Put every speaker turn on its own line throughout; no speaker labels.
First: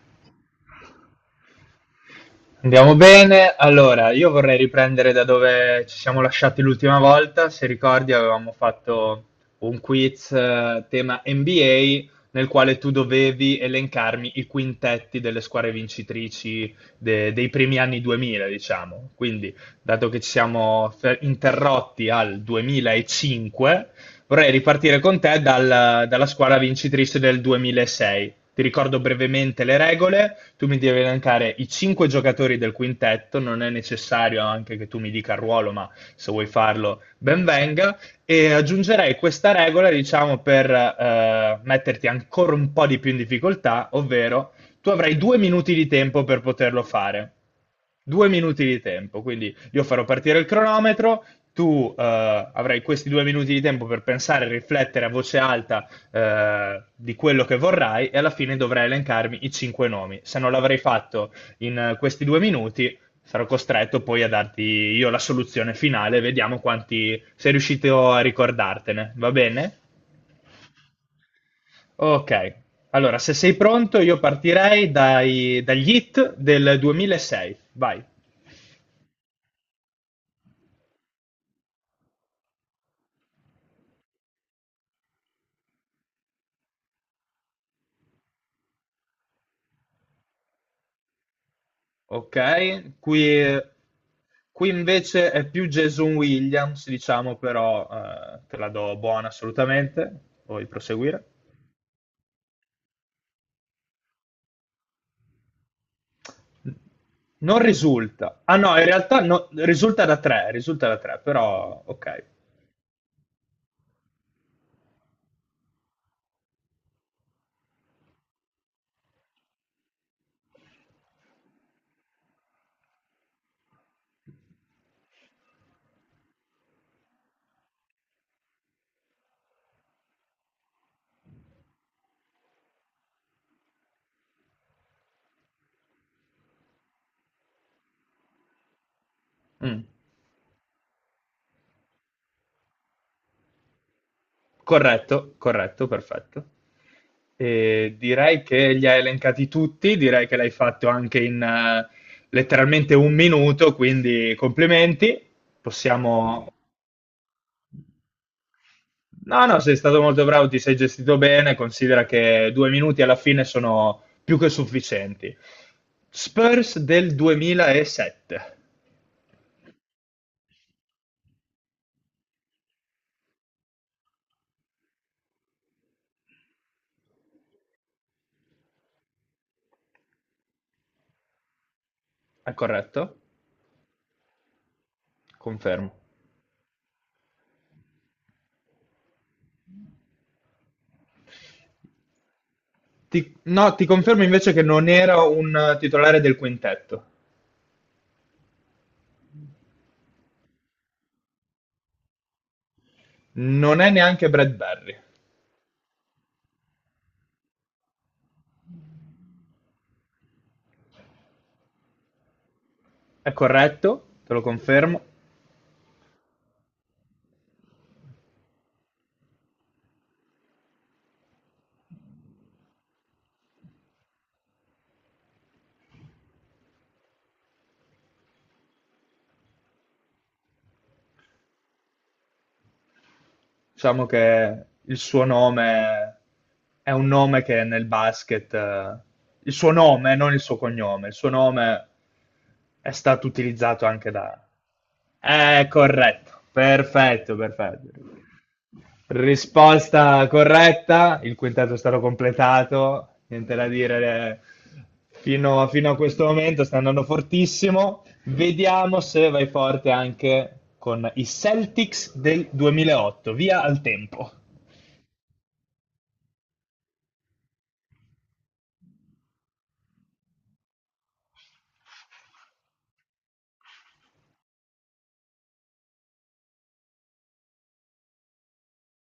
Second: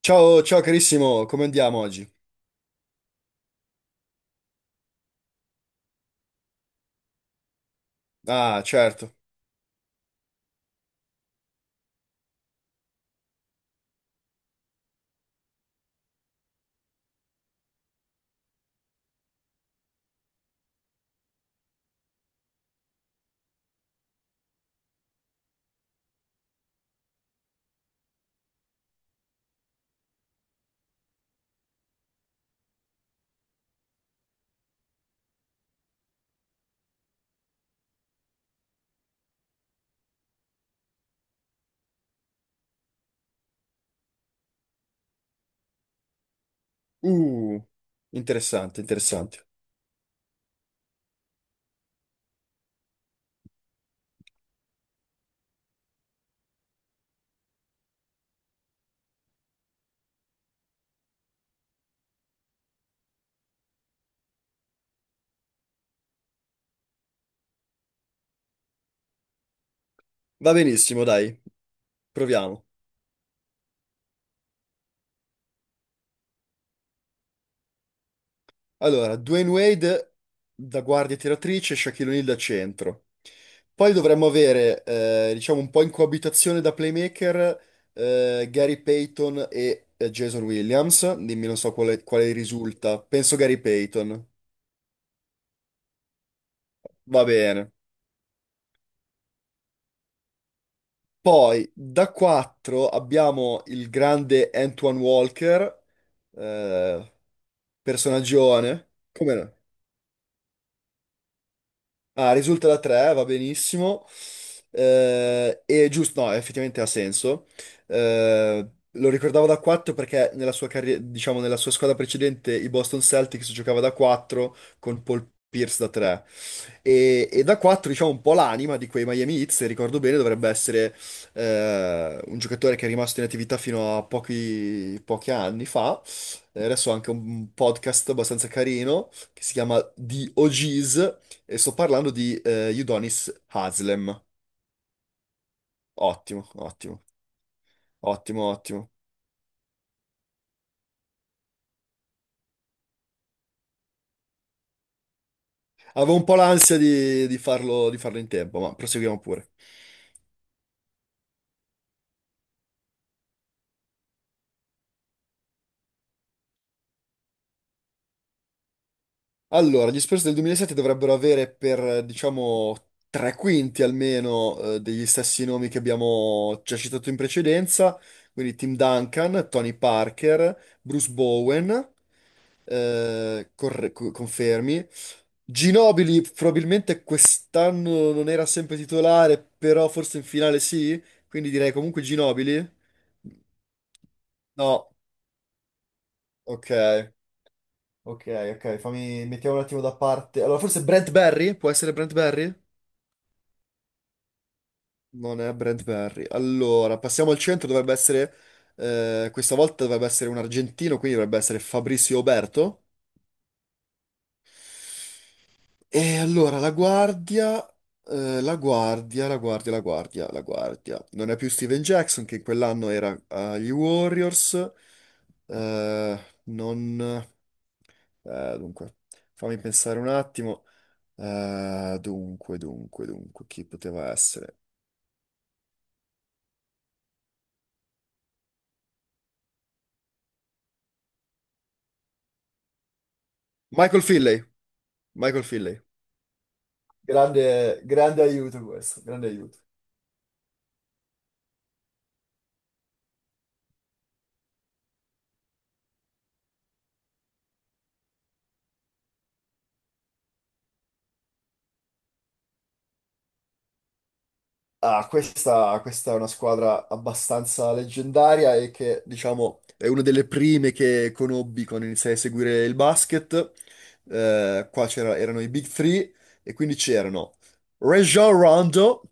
Ciao, ciao carissimo, come andiamo oggi?
Andiamo bene. Allora, io vorrei riprendere da dove ci siamo lasciati l'ultima volta. Se ricordi, avevamo
Ah, certo.
fatto un quiz tema NBA nel quale tu dovevi elencarmi i quintetti delle squadre vincitrici dei primi anni 2000, diciamo. Quindi, dato che ci siamo interrotti al 2005, vorrei ripartire con te dalla squadra vincitrice del 2006. Ti ricordo brevemente le regole, tu mi devi elencare i cinque giocatori del quintetto, non è necessario anche che tu mi dica il ruolo, ma se vuoi farlo ben venga, e aggiungerei questa regola, diciamo, per metterti ancora un po' di più in difficoltà, ovvero tu avrai due minuti di tempo per poterlo fare.
Uh,
Due minuti di
Interessante,
tempo,
interessante.
quindi io farò partire il cronometro, tu avrai questi due minuti di tempo per pensare e riflettere a voce alta di quello che vorrai e alla fine dovrai elencarmi i cinque nomi. Se non l'avrei fatto in questi due minuti, sarò costretto poi a darti io la soluzione finale. Vediamo quanti sei riuscito a ricordartene. Va bene?
Va benissimo, dai,
Ok.
proviamo.
Allora, se sei pronto, io partirei dagli hit del 2006. Vai.
Allora, Dwayne Wade da guardia tiratrice, Shaquille O'Neal da centro. Poi dovremmo avere, diciamo, un po' in coabitazione da playmaker, Gary Payton e Jason Williams. Dimmi, non so quale, quale
Ok?
risulta. Penso
Qui,
Gary Payton.
qui invece è più Jason Williams,
Va
diciamo,
bene.
però te la do buona assolutamente. Vuoi proseguire?
Poi da 4 abbiamo il grande Antoine Walker, eh,
Non risulta. Ah no, in
personaggione.
realtà
Come no?
risulta da tre, però ok.
Ah, risulta da 3, va benissimo. E giusto, no, effettivamente ha senso. Eh, Lo ricordavo da 4 perché nella sua carriera, diciamo, nella sua squadra precedente, i Boston Celtics, giocava da 4 con Paul Pierce da 3. E da 4, diciamo, un po' l'anima di quei Miami Heat, se ricordo bene, dovrebbe essere un giocatore che è rimasto in attività fino a pochi anni fa. Adesso ha anche un podcast abbastanza carino che si chiama
Mm.
The OGs, e sto parlando di Udonis Haslem.
Corretto, corretto, perfetto.
Ottimo, ottimo,
E direi
ottimo,
che li
ottimo.
hai elencati tutti, direi che l'hai fatto anche in letteralmente un minuto, quindi complimenti.
Avevo un po'
Possiamo
l'ansia di farlo, di farlo in tempo, ma proseguiamo
No,
pure.
no, sei stato molto bravo, ti sei gestito bene, considera che due minuti alla fine sono più che sufficienti. Spurs del 2007,
Allora, gli Spurs del 2007 dovrebbero avere per, diciamo, tre quinti almeno degli stessi nomi che abbiamo già citato in precedenza, quindi Tim Duncan, Tony Parker, Bruce Bowen,
è corretto?
confermi.
Confermo.
Ginobili probabilmente quest'anno non era sempre titolare, però forse in finale sì, quindi direi comunque Ginobili.
No, ti confermo invece che non
No,
era un titolare del
ok,
quintetto.
ok, ok, fammi, mettiamo un attimo da parte. Allora, forse Brent Barry? Può essere Brent Barry?
Non è neanche Brad Barry.
Non è Brent Barry. Allora, passiamo al centro, dovrebbe essere, questa volta dovrebbe essere un argentino, quindi dovrebbe essere Fabrizio Oberto.
È corretto, te lo confermo.
E allora la guardia, la guardia, la guardia, la guardia, la guardia. Non è più Steven Jackson, che in quell'anno era agli Warriors. Eh, non... Dunque, fammi pensare un attimo. Dunque, chi
Diciamo
poteva essere?
che il suo nome è un nome che nel basket, il suo nome, non il suo cognome, il suo nome è stato utilizzato
Michael
anche da
Finley. Michael
è
Finley.
corretto, perfetto,
Grande,
perfetto.
grande aiuto questo, grande aiuto.
Risposta corretta, il quintetto è stato completato, niente da dire, fino a questo momento sta andando fortissimo. Vediamo se vai forte anche con i Celtics del 2008. Via al tempo.
Ah, questa è una squadra abbastanza leggendaria e che, diciamo, è una delle prime che conobbi quando iniziai a seguire il basket. Erano i Big Three, e quindi c'erano Rajon Rondo,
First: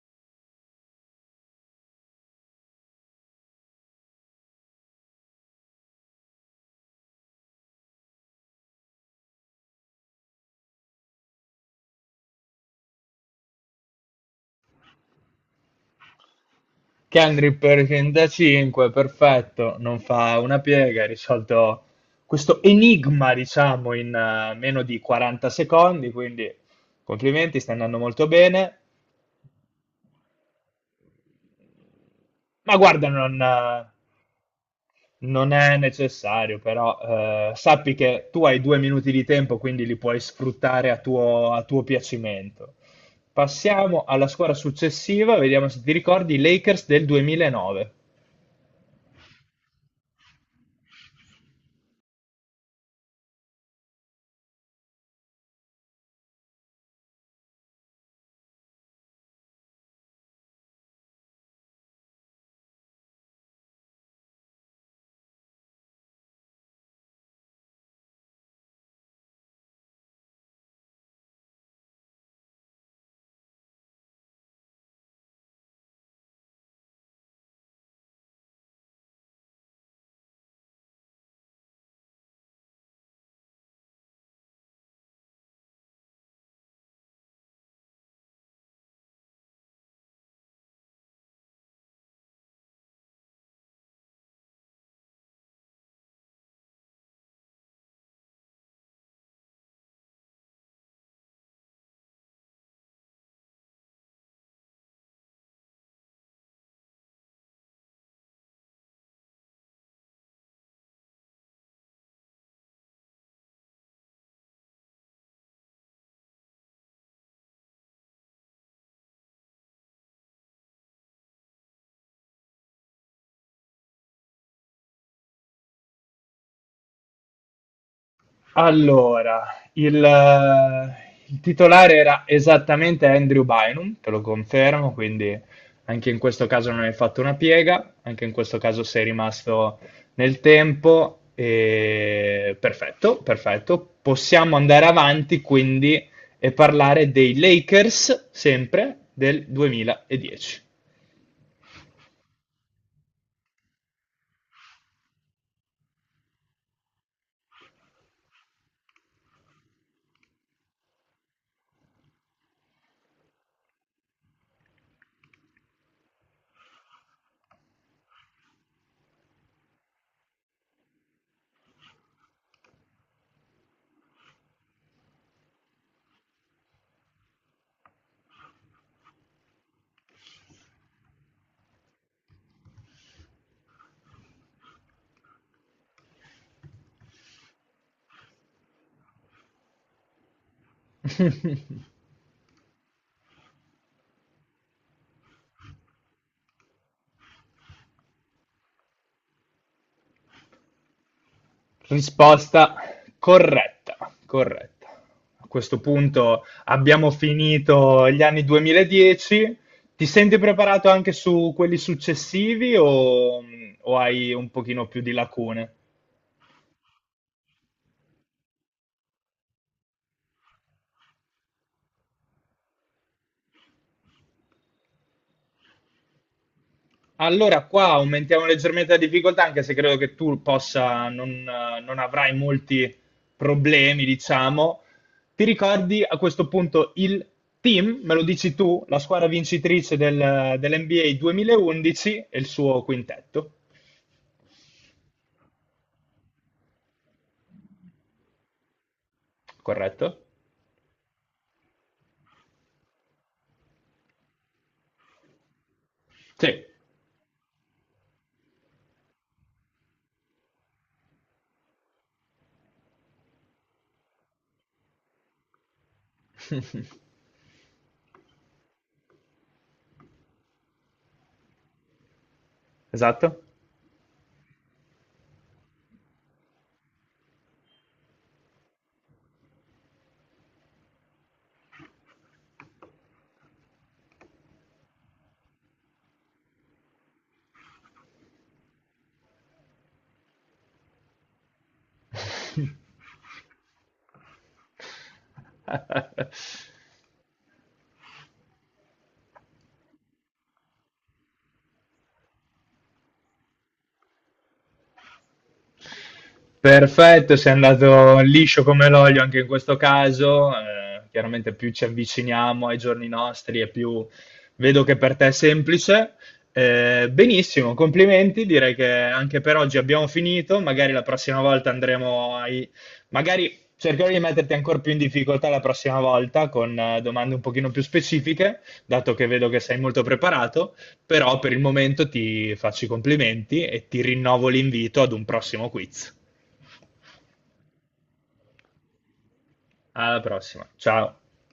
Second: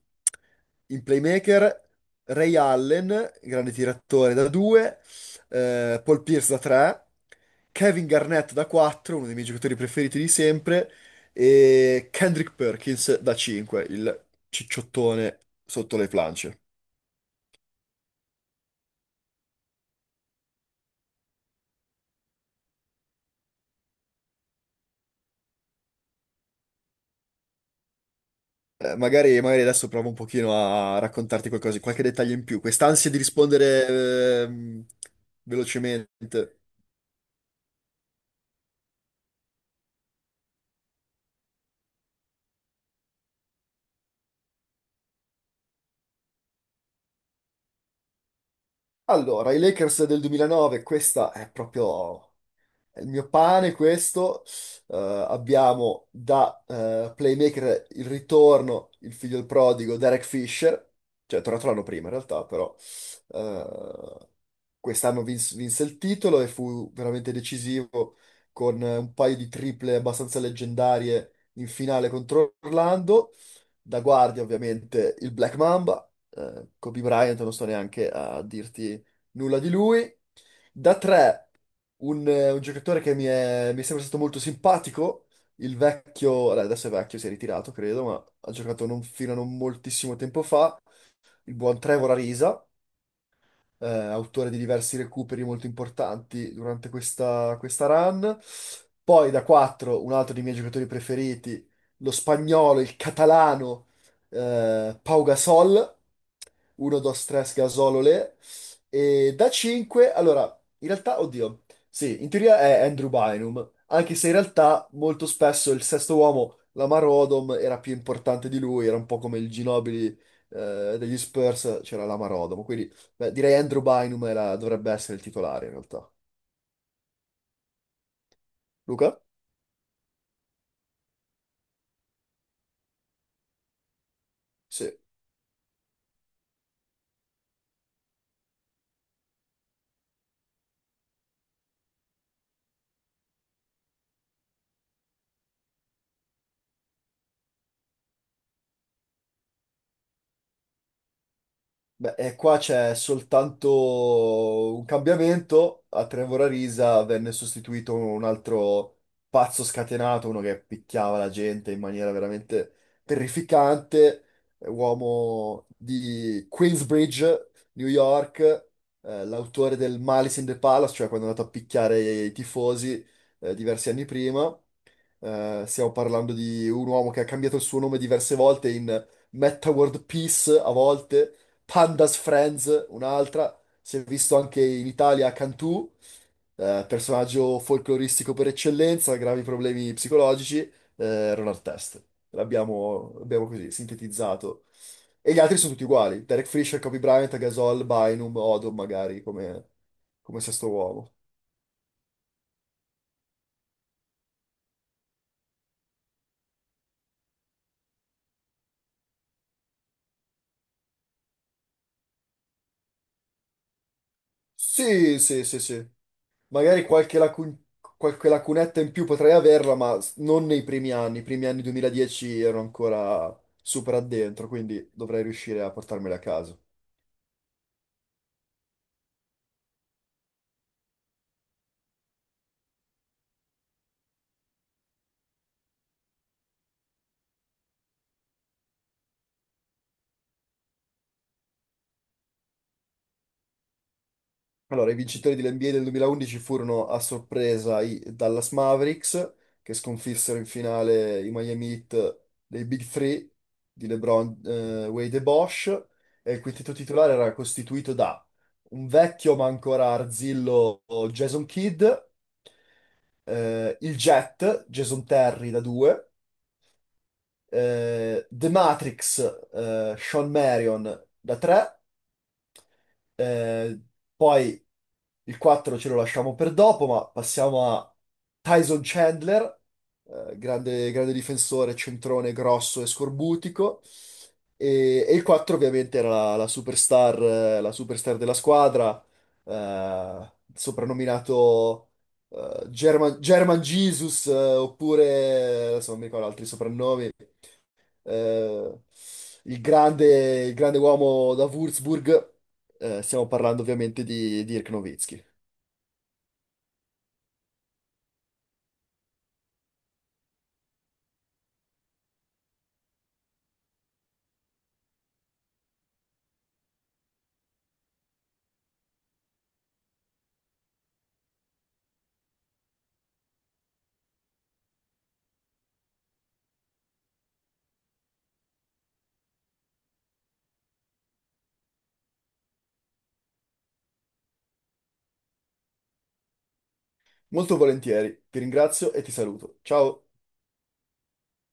in playmaker, Ray Allen, grande tiratore da 2, Paul Pierce da 3, Kevin Garnett da 4, uno dei miei giocatori preferiti di sempre, e Kendrick Perkins da 5, il cicciottone sotto le planche.
Kendrick per 35, perfetto, non fa una piega, ha risolto questo enigma, diciamo, in meno di 40 secondi, quindi complimenti, sta andando molto bene.
Magari, magari adesso provo un pochino a raccontarti qualcosa, qualche dettaglio in più,
Ma guarda,
quest'ansia di rispondere
non è necessario,
velocemente.
però sappi che tu hai due minuti di tempo, quindi li puoi sfruttare a tuo piacimento. Passiamo alla squadra successiva, vediamo se ti ricordi, i Lakers del 2009.
Allora, i Lakers del 2009, questa è proprio il mio pane, questo. Abbiamo da playmaker il ritorno, il figlio del prodigo, Derek Fisher, cioè è tornato l'anno prima in realtà, però eh, quest'anno vinse il titolo e fu veramente decisivo con un paio di triple abbastanza leggendarie in finale contro Orlando. Da guardia ovviamente il Black Mamba, Kobe Bryant, non sto neanche a dirti nulla di lui. Da tre, un giocatore che mi è sempre stato molto simpatico, il vecchio, allora, adesso è vecchio, si è ritirato credo, ma ha giocato non, fino a non moltissimo tempo fa, il buon Trevor Ariza, autore di diversi recuperi molto importanti durante questa run. Poi da 4, un altro dei miei giocatori preferiti, lo spagnolo, il catalano, Pau Gasol. 1, 2, 3, gasolole. E da 5, allora, in realtà, oddio, sì, in teoria è Andrew Bynum, anche se in realtà molto spesso il sesto uomo, Lamar Odom, era più importante di lui, era un po' come il Ginobili degli Spurs, c'era Lamar Odom, quindi beh, direi Andrew Bynum era- dovrebbe essere il titolare in realtà. Luca?
Allora, il, eh, il titolare era esattamente Andrew Bynum, te lo confermo,
Sì.
quindi anche in questo caso non hai fatto una piega, anche in questo caso sei rimasto nel tempo. Perfetto, perfetto. Possiamo andare avanti quindi e parlare dei Lakers sempre del 2010.
Beh, e qua c'è soltanto un cambiamento. A Trevor Arisa venne sostituito un altro pazzo scatenato, uno che picchiava la gente in maniera veramente terrificante, uomo di Queensbridge, New York, l'autore del Malice in the Palace, cioè quando è andato a picchiare i tifosi, diversi anni prima. Stiamo parlando di un uomo che ha cambiato il suo nome diverse volte, in Metta World Peace a volte, Pandas Friends un'altra, si è visto anche in Italia Cantù, personaggio folcloristico per eccellenza, gravi problemi psicologici, Ron Artest. L'abbiamo così sintetizzato. E gli altri sono tutti uguali, Derek Fisher, Kobe Bryant, Gasol, Bynum, Odom magari come, come sesto uomo.
Risposta corretta, corretta. A questo punto abbiamo finito gli anni 2010. Ti senti preparato anche su quelli successivi o hai un pochino più di
Sì, sì, sì,
lacune?
sì. Magari qualche, lacu- Qualche lacunetta in più potrei averla, ma non nei primi anni. I primi anni 2010 ero ancora super addentro, quindi dovrei riuscire a portarmela a casa.
Allora, qua aumentiamo leggermente la difficoltà, anche se credo che tu possa, non avrai molti problemi, diciamo. Ti ricordi a questo punto il team, me lo dici tu, la squadra vincitrice dell'NBA 2011 e il suo quintetto,
Allora, i vincitori dell'NBA del 2011 furono a sorpresa i Dallas Mavericks, che
corretto?
sconfissero in finale i Miami Heat dei Big Three di LeBron, Wade e Bosch. E il
Sì.
quintetto titolare era costituito da un vecchio ma ancora arzillo Jason Kidd, Il Jet, Jason Terry da 2, The Matrix, Sean Marion da 3,
Esatto?
eh, poi il 4 ce lo lasciamo per dopo, ma passiamo a Tyson Chandler, grande, grande difensore, centrone grosso e scorbutico. E il 4 ovviamente era la superstar, della squadra, soprannominato German Jesus, oppure, adesso non mi ricordo altri soprannomi, eh, il grande uomo da Würzburg. Stiamo parlando ovviamente di Dirk Nowitzki.
Perfetto, sei andato liscio come l'olio anche in questo caso. Eh, chiaramente più ci avviciniamo ai giorni nostri e più vedo che per te è semplice. Benissimo, complimenti. Direi che anche per oggi abbiamo finito. Magari la prossima volta andremo ai... Magari cercherò di metterti ancora più in difficoltà la prossima volta con domande un pochino più specifiche, dato che vedo che sei molto preparato, però per il momento ti faccio i complimenti e ti rinnovo l'invito ad un prossimo quiz.
Molto volentieri, ti ringrazio e ti saluto. Ciao!
Alla prossima, ciao!